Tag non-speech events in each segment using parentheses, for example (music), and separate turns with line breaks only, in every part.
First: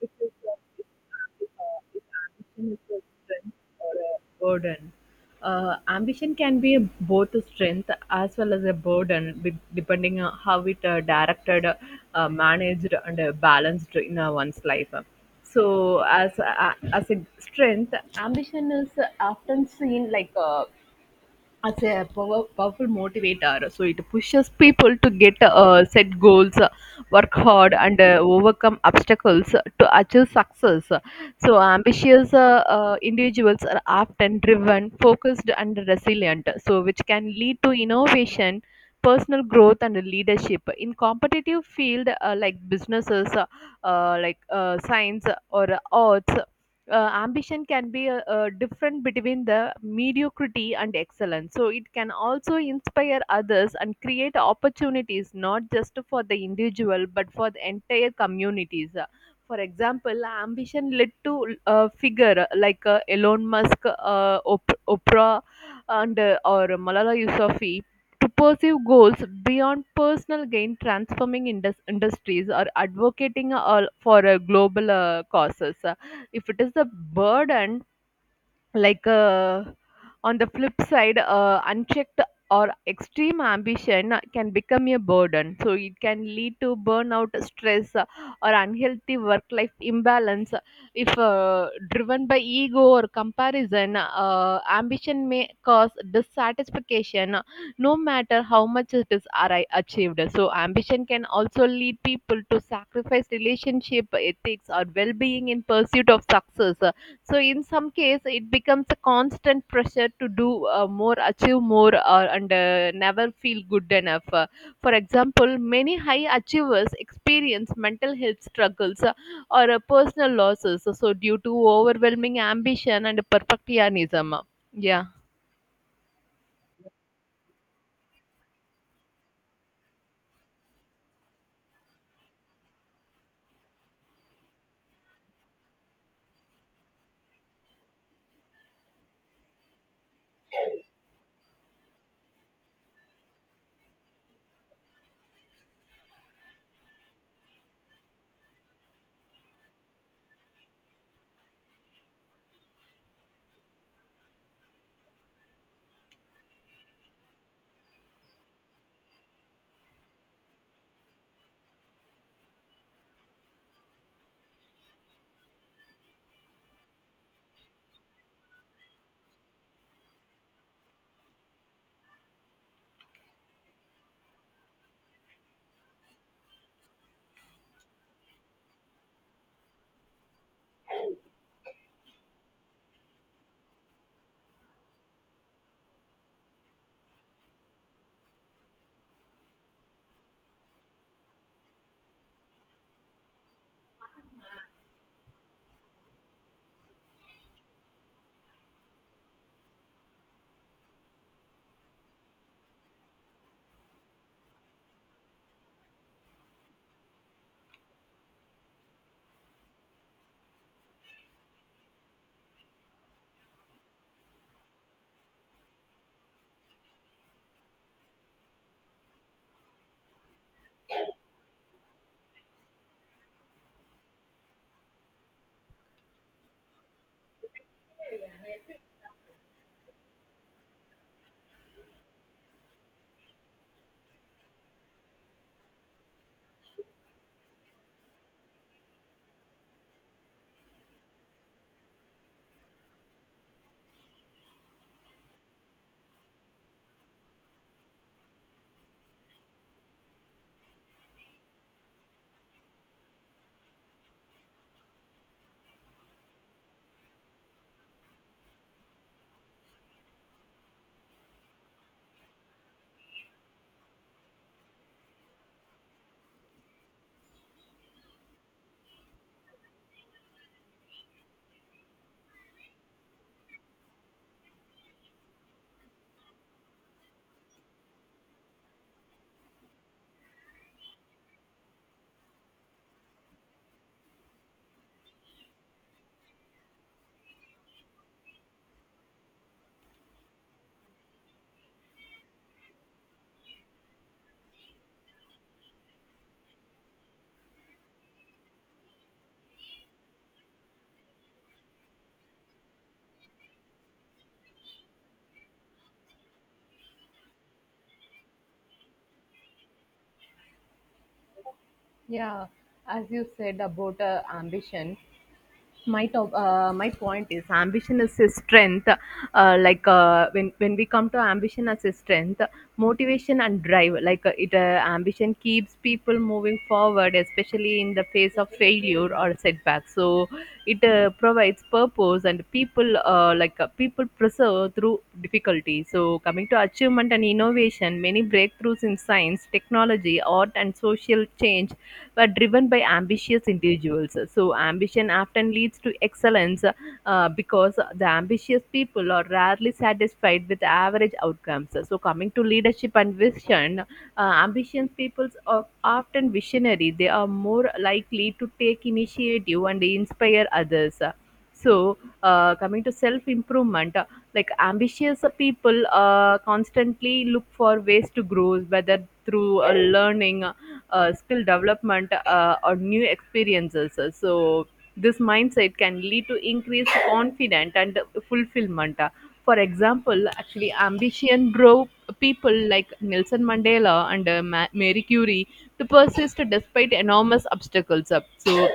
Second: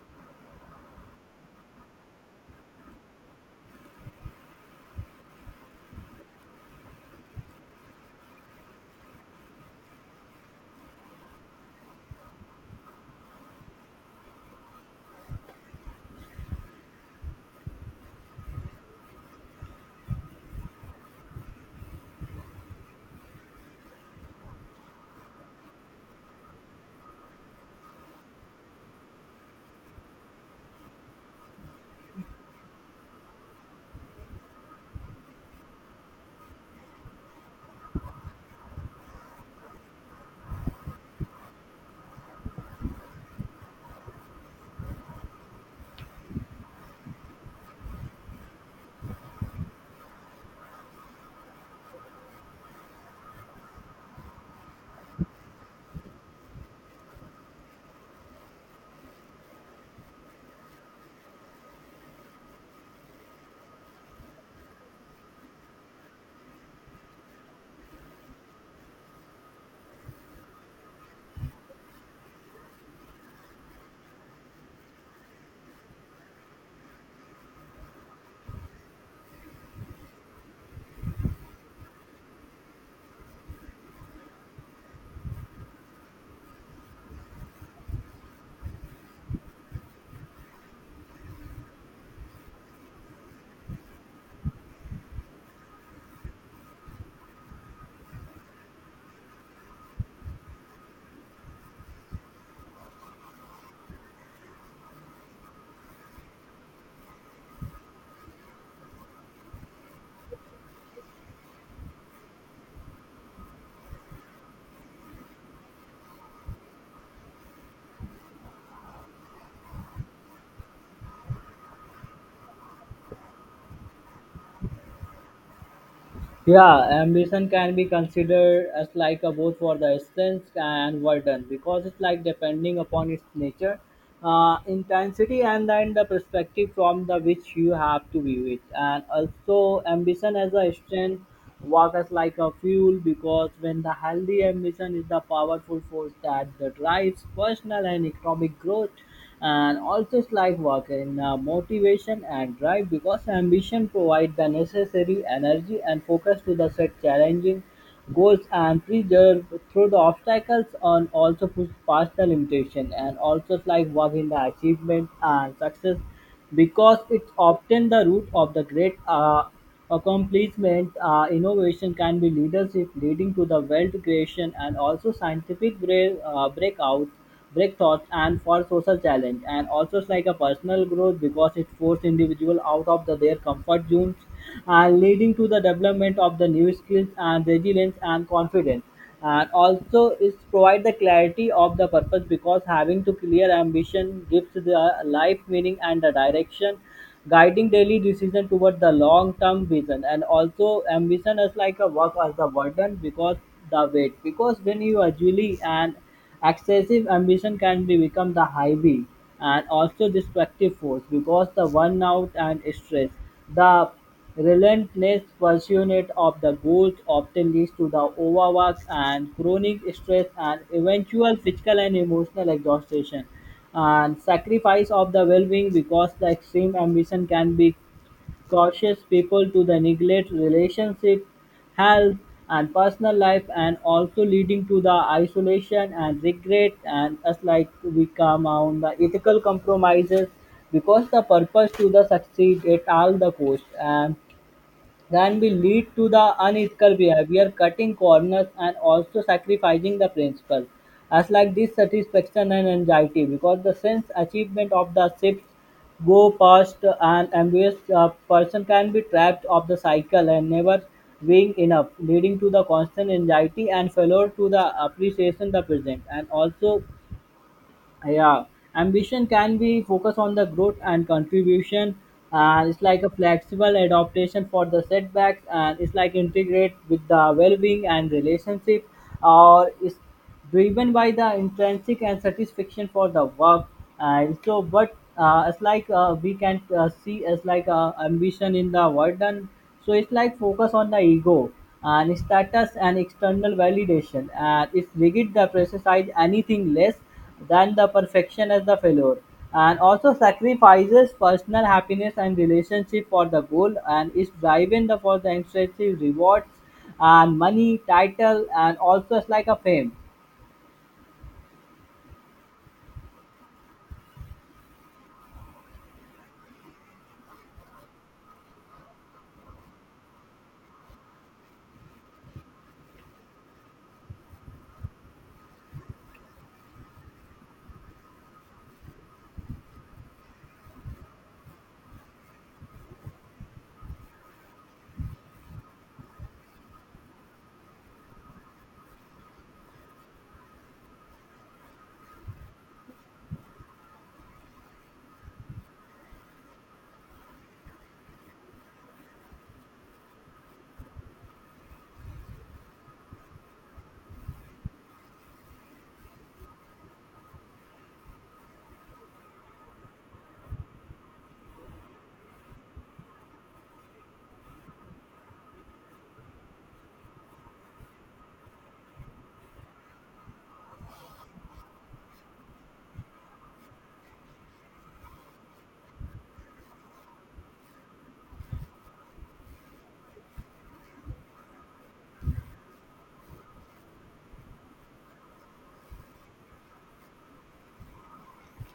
It is if ambition is a strength or a burden. Ambition can be both a strength as well as a burden, depending on how it directed, managed, and balanced in one's life. So, as a strength, ambition is often seen like a power, powerful motivator. So it pushes people to get set goals, work hard, and overcome obstacles to achieve success. So ambitious individuals are often driven, focused, and resilient. So which can lead to innovation, personal growth, and leadership in competitive field like businesses, science or arts. uh, Ambition can be a different between the mediocrity and excellence, so it can also inspire others and create opportunities not just for the individual but for the entire communities. For example, ambition led to a figure like Elon Musk, Oprah, and or Malala Yousafzai to pursue goals beyond personal gain, transforming industries or advocating for global causes. If it is a burden like uh, on the flip side, unchecked or extreme ambition can become a burden, so it can lead to burnout, stress, or unhealthy work life imbalance. If driven by ego or comparison, ambition may cause dissatisfaction, no matter how much it is achieved. So ambition can also lead people to sacrifice relationship, ethics, or well-being in pursuit of success. So in some case, it becomes a constant pressure to do more, achieve more, and never feel good enough. For example, many high achievers experience mental health struggles or personal losses, so due to overwhelming ambition and perfectionism. Yeah.
Yeah, ambition can be considered as like a both for the strength and burden because it's like depending upon its nature, intensity, and then the perspective from the which you have to view it. And also, ambition as a strength work as like a fuel because when the healthy ambition is the powerful force that drives personal and economic growth, and also it's like work in motivation and drive because ambition provides the necessary energy and focus to the set challenging goals and preserve through the obstacles, and also push past the limitation, and also like work in the achievement and success because it's often the root of the great accomplishment innovation can be leadership leading to the wealth creation, and also scientific breakouts break thoughts and for social challenge. And also it's like a personal growth because it forces individual out of the, their comfort zones and leading to the development of the new skills and resilience and confidence. And also it provide the clarity of the purpose because having to clear ambition gives the life meaning and the direction guiding daily decision toward the long-term vision. And also ambition is like a work as the burden because the weight because when you actually and excessive ambition can be become the highway and also destructive force because the burnout and stress the relentless pursuit of the goals often leads to the overwork and chronic stress and eventual physical and emotional exhaustion and sacrifice of the well-being because the extreme ambition can be cautious people to the neglect relationship health and personal life, and also leading to the isolation and regret, and as like we come on the ethical compromises because the purpose to the succeed at all the cost, and that will lead to the unethical behavior, cutting corners, and also sacrificing the principle. As like dissatisfaction and anxiety, because the sense achievement of the shifts go past and ambitious person can be trapped of the cycle and never being enough, leading to the constant anxiety and failure to the appreciation the present, and also yeah ambition can be focused on the growth and contribution, and it's like a flexible adaptation for the setbacks, and it's like integrate with the well-being and relationship, or it's driven by the intrinsic and satisfaction for the work. And so but it's like we can see as ambition in the word. And so it's like focus on the ego and status and external validation, and it's rigid the precise anything less than the perfection as the failure, and also sacrifices personal happiness and relationship for the goal, and is driven the, for the extensive rewards and money title, and also it's like a fame.
Yeah, as you said about ambition, my point is ambition is his strength. When we come to ambition as his strength, motivation and drive, like it ambition keeps people moving forward, especially in the face of failure or setback. So it provides purpose, and people preserve through difficulty. So coming to achievement and innovation, many breakthroughs in science, technology, art, and social change but driven by ambitious individuals. So, ambition often leads to excellence because the ambitious people are rarely satisfied with average outcomes. So, coming to leadership and vision, ambitious people are often visionary. They are more likely to take initiative and inspire others. So, coming to self improvement, like ambitious people constantly look for ways to grow, whether through learning, skill development, or new experiences. So, this mindset can lead to increased confidence and fulfillment. For example, actually, ambition drove people like Nelson Mandela and Mary Curie to persist despite enormous obstacles. So,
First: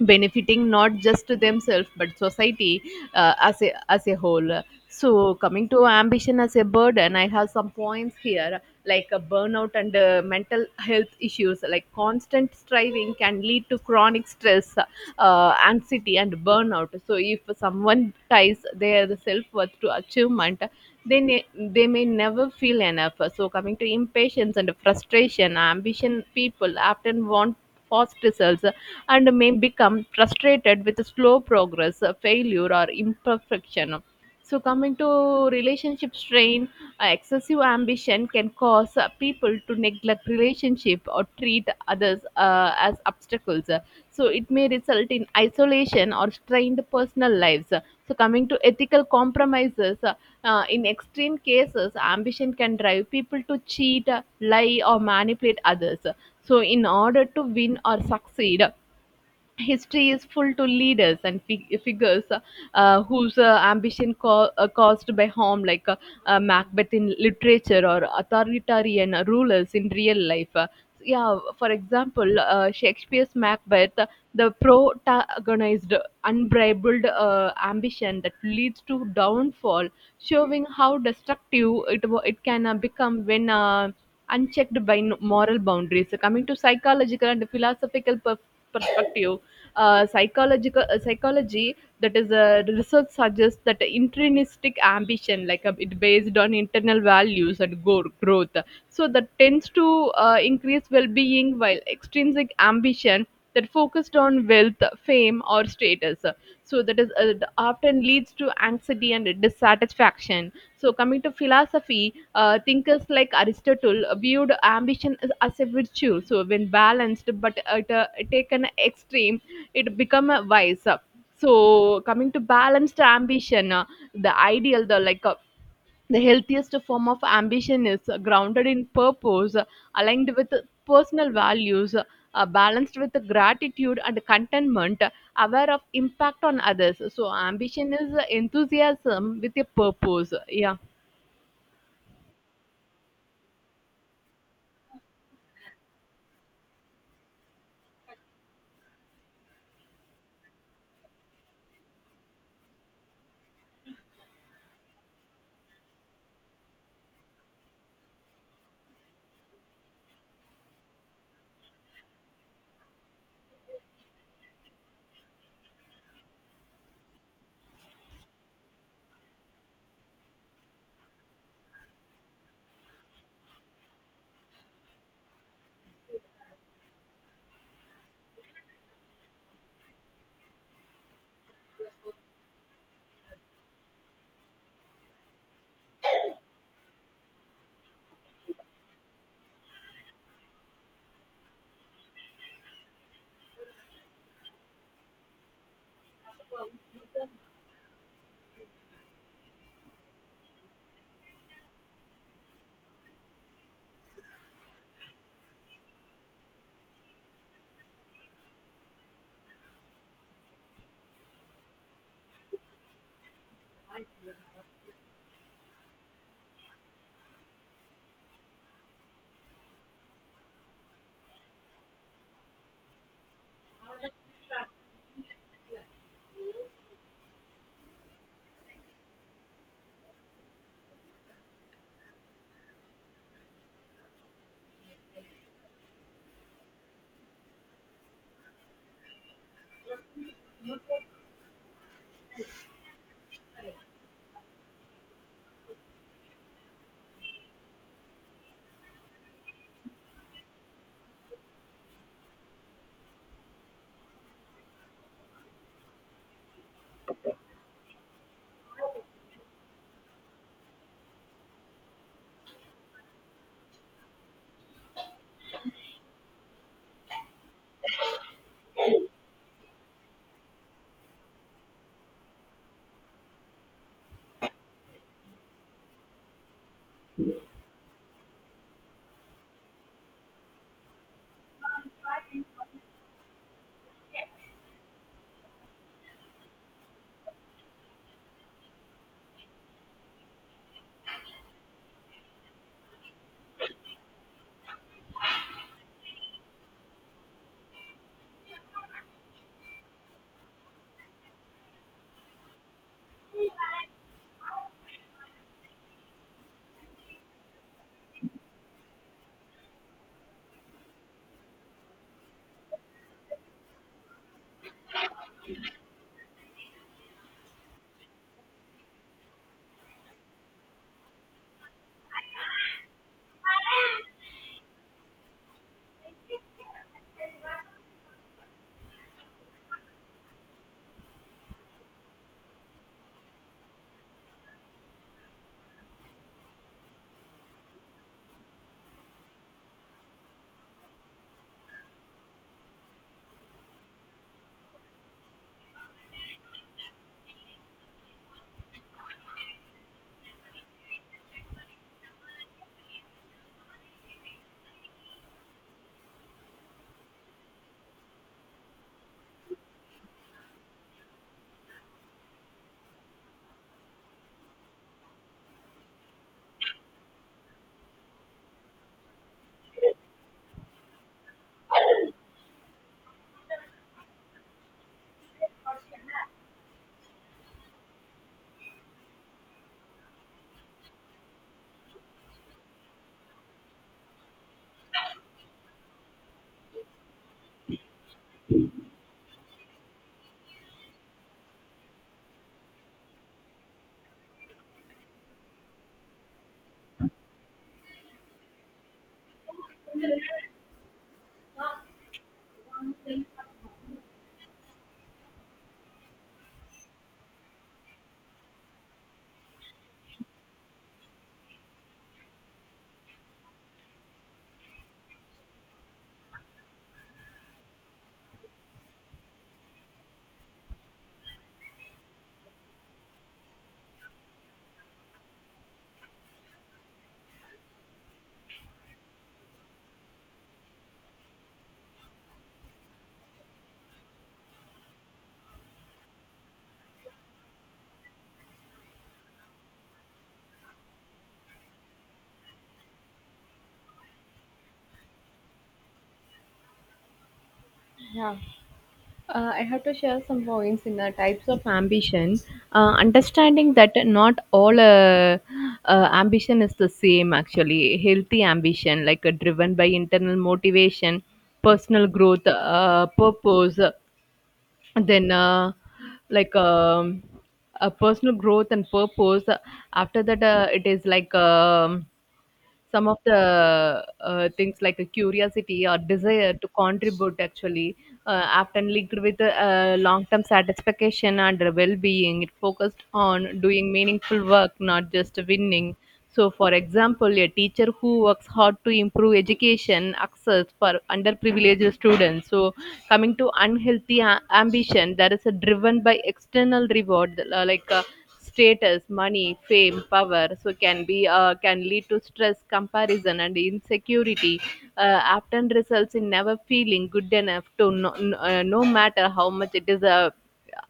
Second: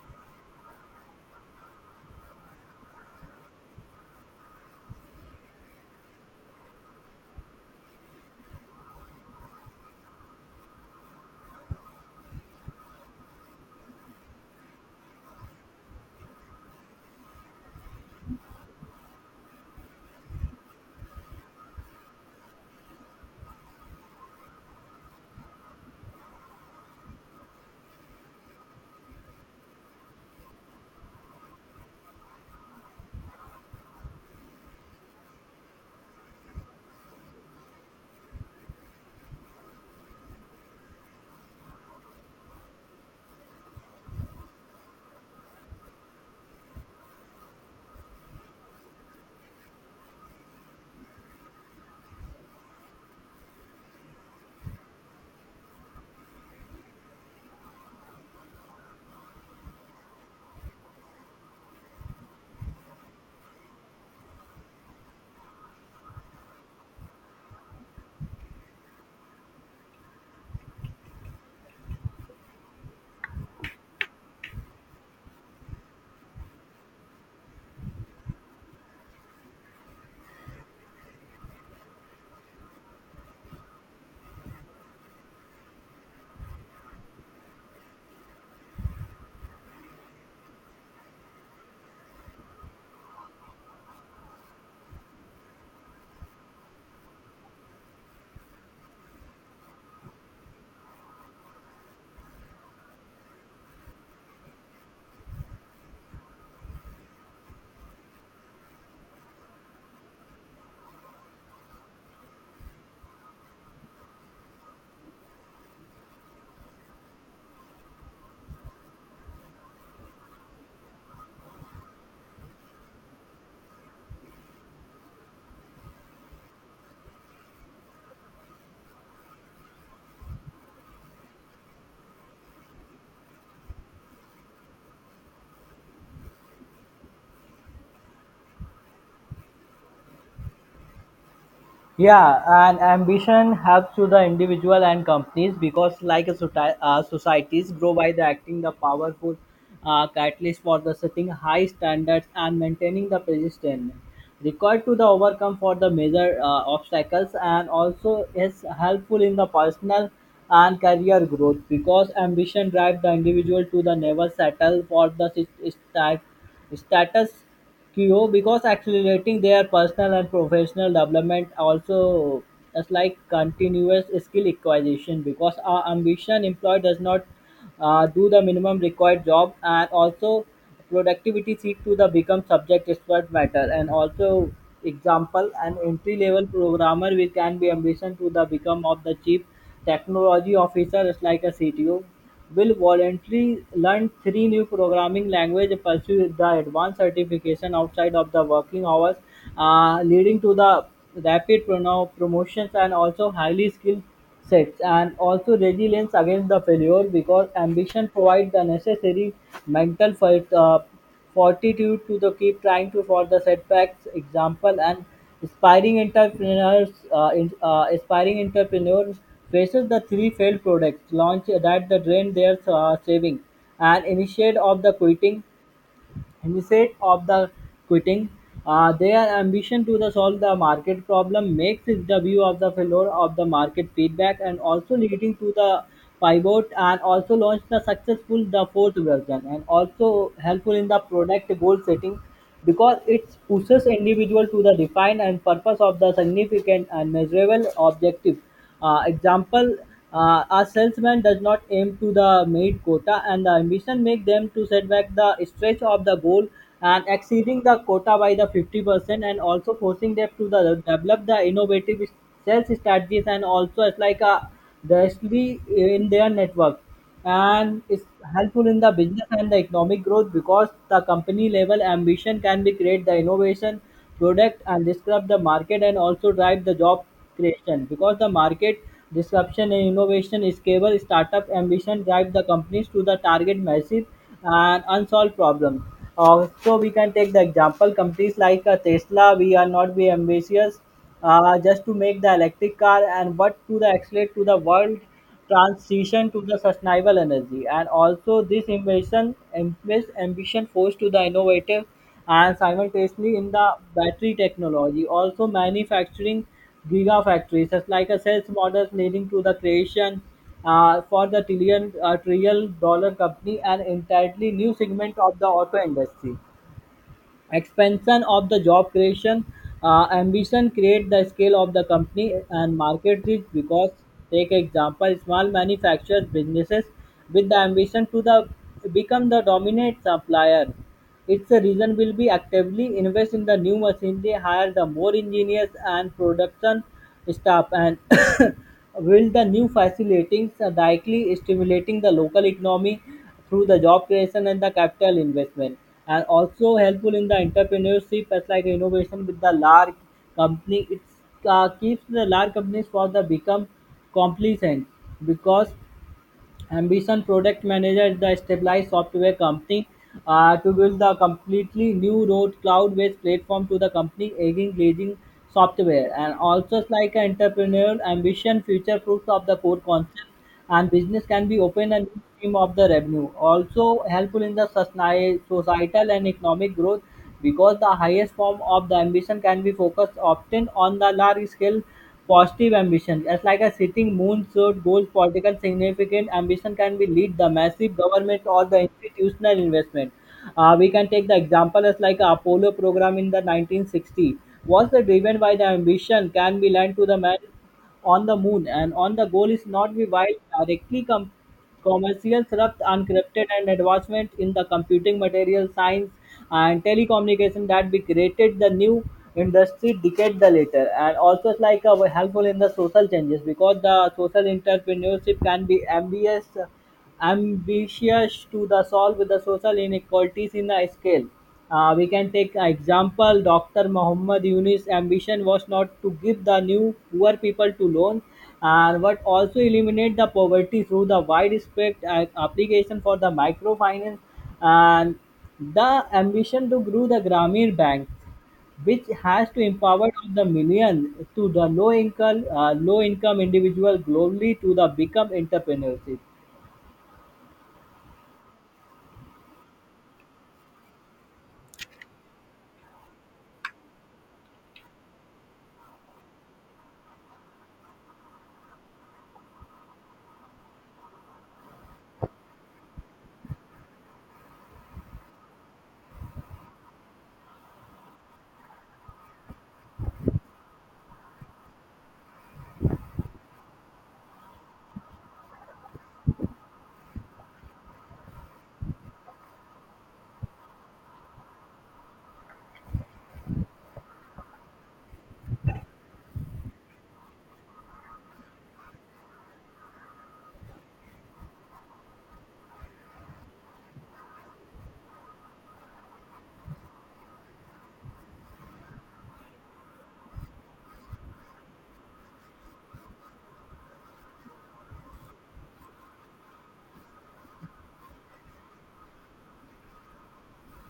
benefiting not just to themselves but society as a whole. So coming to ambition as a burden, I have some points here, like a burnout and mental health issues. Like constant striving can lead to chronic stress, anxiety, and burnout. So if someone ties their self-worth to achievement, they may never feel enough. So coming to impatience and frustration, ambition people often want fast results and may become frustrated with slow progress, failure, or imperfection. So, coming to relationship strain, excessive ambition can cause people to neglect relationship or treat others as obstacles. So, it may result in isolation or strained personal lives. So, coming to ethical compromises, in extreme cases, ambition can drive people to cheat, lie, or manipulate others. So, in order to win or succeed, history is full to leaders and figures whose ambition caused by harm, like Macbeth in literature or authoritarian rulers in real life. Yeah, for example, Shakespeare's Macbeth, the protagonized unbridled ambition that leads to downfall, showing how destructive it can become when unchecked by moral boundaries. So coming to psychological and philosophical perspective, psychological psychology, that is research suggests that intrinsic ambition, like it based on internal values and growth, so that tends to increase well-being, while extrinsic ambition that focused on wealth, fame, or status, so that is often leads to anxiety and dissatisfaction. So, coming to philosophy, thinkers like Aristotle viewed ambition as a virtue. So, when balanced but taken extreme, it become a vice. So, coming to balanced ambition, the ideal, the like the healthiest form of ambition is grounded in purpose, aligned with personal values, balanced with gratitude and contentment, aware of impact on others. So, ambition is enthusiasm with a purpose. Yeah.
Yeah, and ambition helps to the individual and companies because, like a societies grow by the acting the powerful catalyst for the setting high standards and maintaining the persistence required to the overcome for the major obstacles, and also is helpful in the personal and career growth because ambition drives the individual to the never settle for the st- status Kyo because accelerating their personal and professional development. Also is like continuous skill acquisition because our ambition employee does not do the minimum required job, and also productivity seek to the become subject expert matter. And also example, an entry level programmer will can be ambition to the become of the chief technology officer, is like a CTO, will voluntarily learn three new programming languages, pursue the advanced certification outside of the working hours, leading to the rapid promotions and also highly skilled sets. And also resilience against the failure because ambition provides the necessary mental fight. Fortitude to the keep trying to for the setbacks example, and aspiring aspiring entrepreneurs faces the three failed products launch that the drain their saving and initiate of the quitting. Instead of the quitting. Their ambition to the solve the market problem makes it the view of the failure of the market feedback, and also leading to the pivot and also launch the successful the fourth version. And also helpful in the product goal setting because it pushes individual to the define and purpose of the significant and measurable objective. Example, a salesman does not aim to the made quota, and the ambition make them to set back the stretch of the goal and exceeding the quota by the 50%, and also forcing them to the, develop the innovative sales strategies. And also it's like a directly in their network, and it's helpful in the business and the economic growth because the company level ambition can be create the innovation product and disrupt the market, and also drive the job creation because the market disruption and innovation scalable startup ambition drive the companies to the target massive and unsolved problems. So we can take the example companies like Tesla. We are not be ambitious just to make the electric car, and but to the accelerate to the world transition to the sustainable energy. And also this invention, this ambition forced to the innovative and simultaneously in the battery technology, also manufacturing gigafactories such like a sales models leading to the creation for the trillion-dollar company and entirely new segment of the auto industry. Expansion of the job creation, ambition create the scale of the company and market reach because take example small manufacturers businesses with the ambition to the become the dominant supplier, it's a reason will be actively invest in the new machinery, hire the more engineers and production staff, and (coughs) build the new facilities, directly stimulating the local economy through the job creation and the capital investment. And also helpful in the entrepreneurship as like innovation with the large company. It keeps the large companies for the become complacent because ambition product manager is the stabilized software company to build the completely new road cloud-based platform to the company aging leading software. And also it's like an entrepreneurial ambition future proofs of the core concept, and business can be open and stream of the revenue. Also helpful in the societal and economic growth because the highest form of the ambition can be focused often on the large scale positive ambition. As like a setting moon shot goals, political significant ambition can be lead the massive government or the institutional investment. We can take the example as like a Apollo program in the 1960 was the driven by the ambition can be lent to the man on the moon, and on the goal is not be while directly commercial thrust uncrypted and advancement in the computing material science and telecommunication that we created the new industry decade the later. And also it's like helpful in the social changes because the social entrepreneurship can be ambitious to the solve the social inequalities in the scale. We can take an example. Dr. Muhammad Yunus' ambition was not to give the new poor people to loan, and but also eliminate the poverty through the widespread application for the microfinance and the ambition to grow the Grameen Bank, which has to empower of the million to the low income individual globally to the become entrepreneurship.
Yeah, I have to share some points in the types of ambition. Understanding that not all ambition is the same, actually. Healthy ambition, like driven by internal motivation, personal growth, purpose, then like personal growth and purpose. After that, it is like. Some of the things like a curiosity or desire to contribute actually often linked with long-term satisfaction and well-being. It focused on doing meaningful work, not just winning. So for example, a teacher who works hard to improve education access for underprivileged students. So coming to unhealthy ambition, that is a driven by external reward, like status, money, fame, power, so can be can lead to stress, comparison, and insecurity. Often results in never feeling good enough to no matter how much it is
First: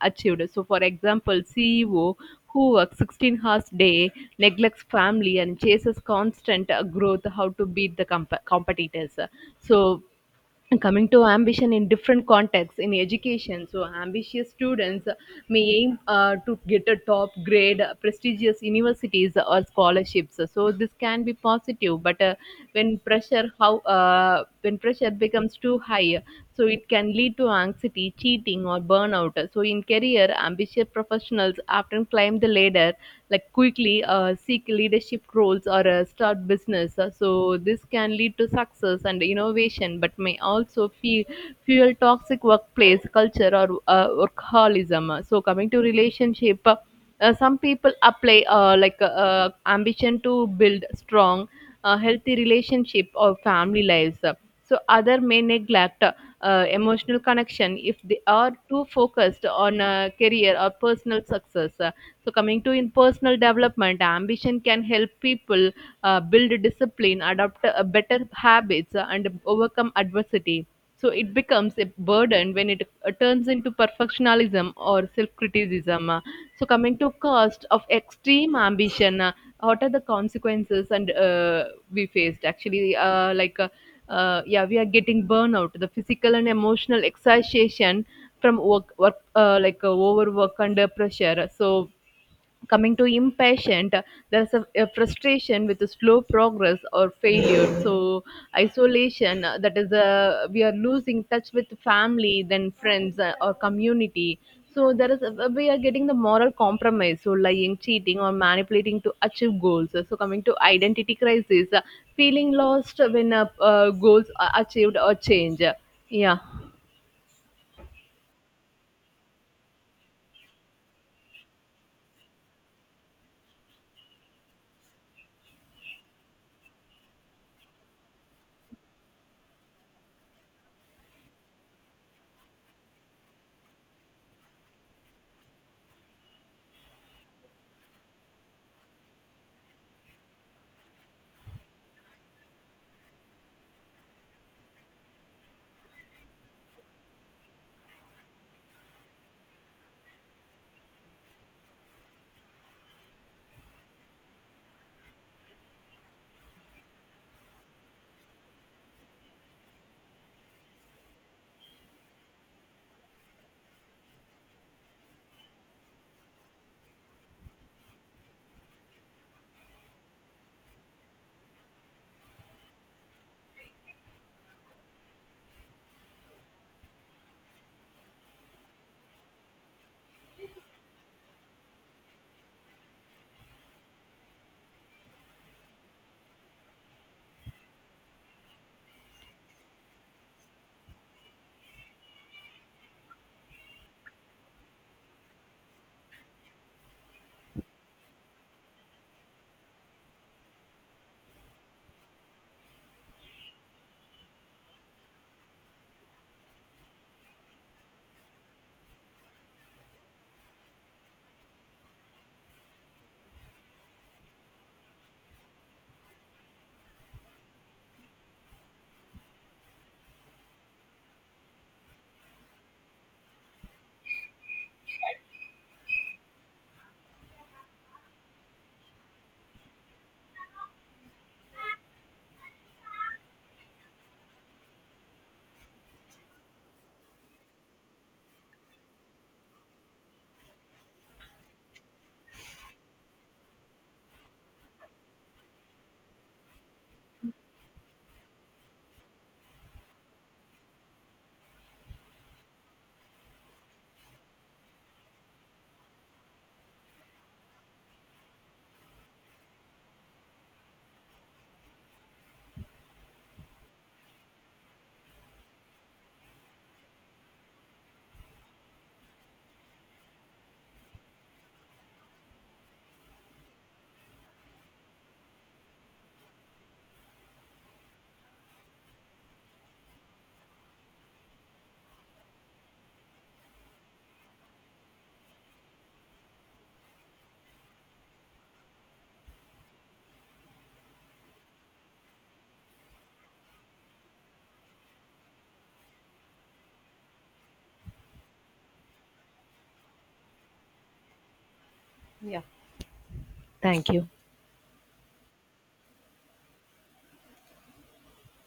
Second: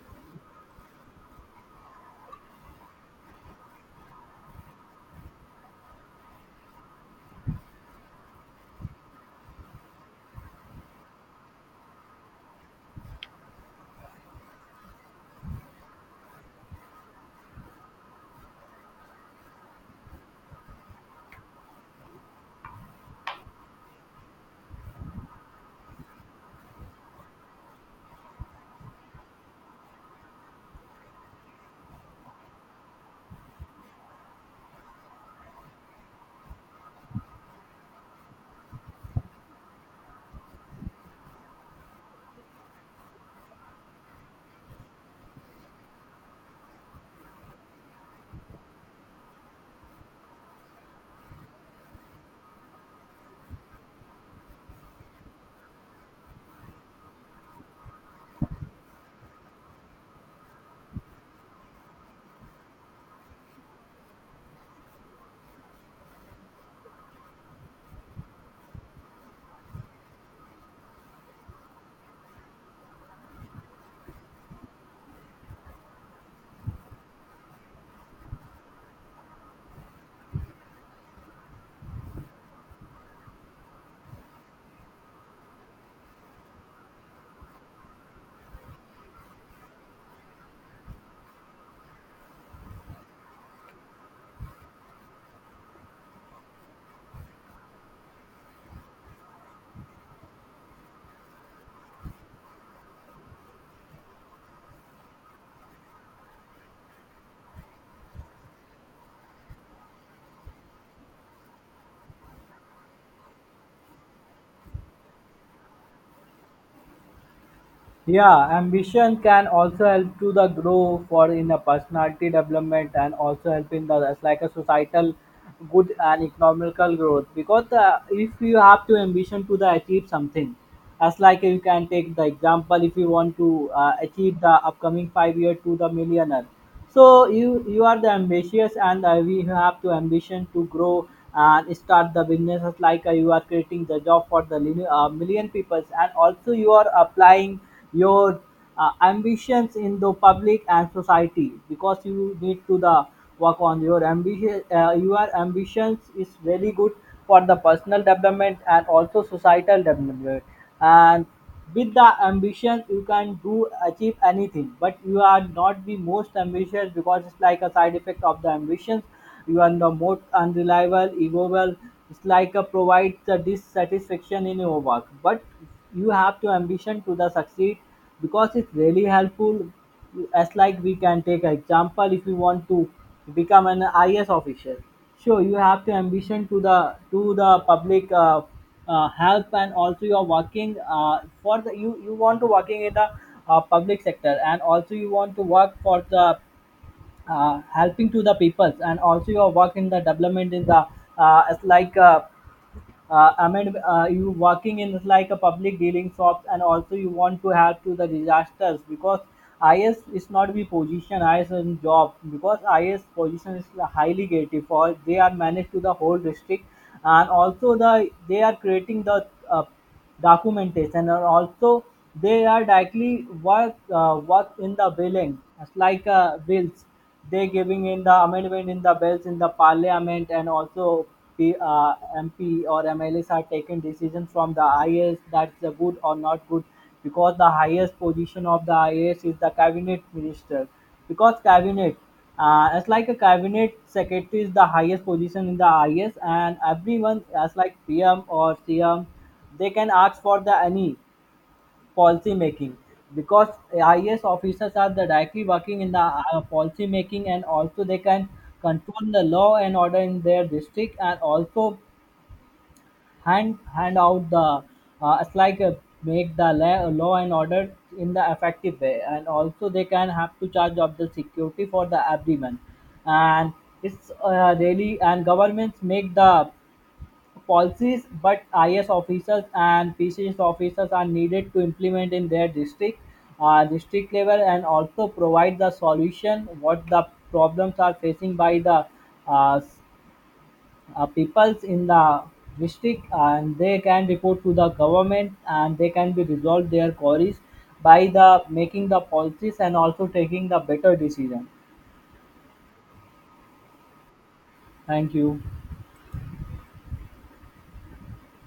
achieved. So, for example, CEO who works 16 hours day, neglects family, and chases constant growth, how to beat the competitors. So, and coming to ambition in different contexts, in education, so ambitious students may aim to get a top grade, prestigious universities or scholarships. So this can be positive, but when pressure becomes too high, so it can lead to anxiety, cheating, or burnout. So in career, ambitious professionals often climb the ladder, like quickly seek leadership roles or start business. So this can lead to success and innovation, but may also fuel toxic workplace culture or workaholism. So coming to relationship. Some people apply ambition to build strong healthy relationship or family lives, so other may neglect emotional connection if they are too focused on career or personal success. So coming to in personal development, ambition can help people build discipline, adopt better habits, and overcome adversity. So it becomes a burden when it turns into perfectionism or self-criticism. So coming to cost of extreme ambition, what are the consequences and we faced actually? Yeah, we are getting burnout, the physical and emotional exhaustion from work overwork under pressure. So coming to impatient, there's a frustration with the slow progress or failure. So isolation, that is a we are losing touch with family, then friends, or community. So there is a, we are getting the moral compromise, so lying, cheating, or manipulating to achieve goals. So coming to identity crisis, feeling lost when goals are achieved or change. Yeah.
Yeah, ambition can also help to the grow for in a personality development, and also help in the that's like a societal good and economical growth because if you have to ambition to the achieve something, as like you can take the example, if you want to achieve the upcoming 5 year to the millionaire, so you are the ambitious. And we have to ambition to grow and start the businesses. Like you are creating the job for the million people, and also you are applying your ambitions in the public and society because you need to the work on your ambition. Your ambitions is very good for the personal development and also societal development, and with the ambition you can do achieve anything. But you are not the most ambitious because it's like a side effect of the ambitions. You are the most unreliable, egoable. It's like a provides the dissatisfaction in your work. But you have to ambition to the succeed because it's really helpful. As like we can take an example, if you want to become an IS officer. Sure, you have to ambition to the public. Help, and also you are working for the you want to working in the public sector, and also you want to work for the helping to the peoples, and also you are work in the development in the it's like I mean, you working in like a public dealing shops, and also you want to help to the disasters because IS is not be position I S IS in job because IS position is highly gated for they are managed to the whole district. And also the they are creating the documentation, and also they are directly work in the billing. It's like bills they giving in the amendment in the bills in the parliament, and also the MP or MLAs are taking decision from the is, that's a good or not good, because the highest position of the is the cabinet minister. Because cabinet as like a cabinet secretary is the highest position in the is, and everyone as like PM or CM they can ask for the any policy making because IAS officers are the directly working in the policy making, and also they can control the law and order in their district. And also hand out the it's like make the law and order in the effective way, and also they can have to charge of the security for the everyone. And it's really and governments make the policies, but IS officers and PCS officers are needed to implement in their district, district level, and also provide the solution what the problems are facing by the uh, s- peoples in the district. And they can report to the government, and they can be resolved their queries by the making the policies and also taking the better decision.
Yeah. Thank you.
Thank you.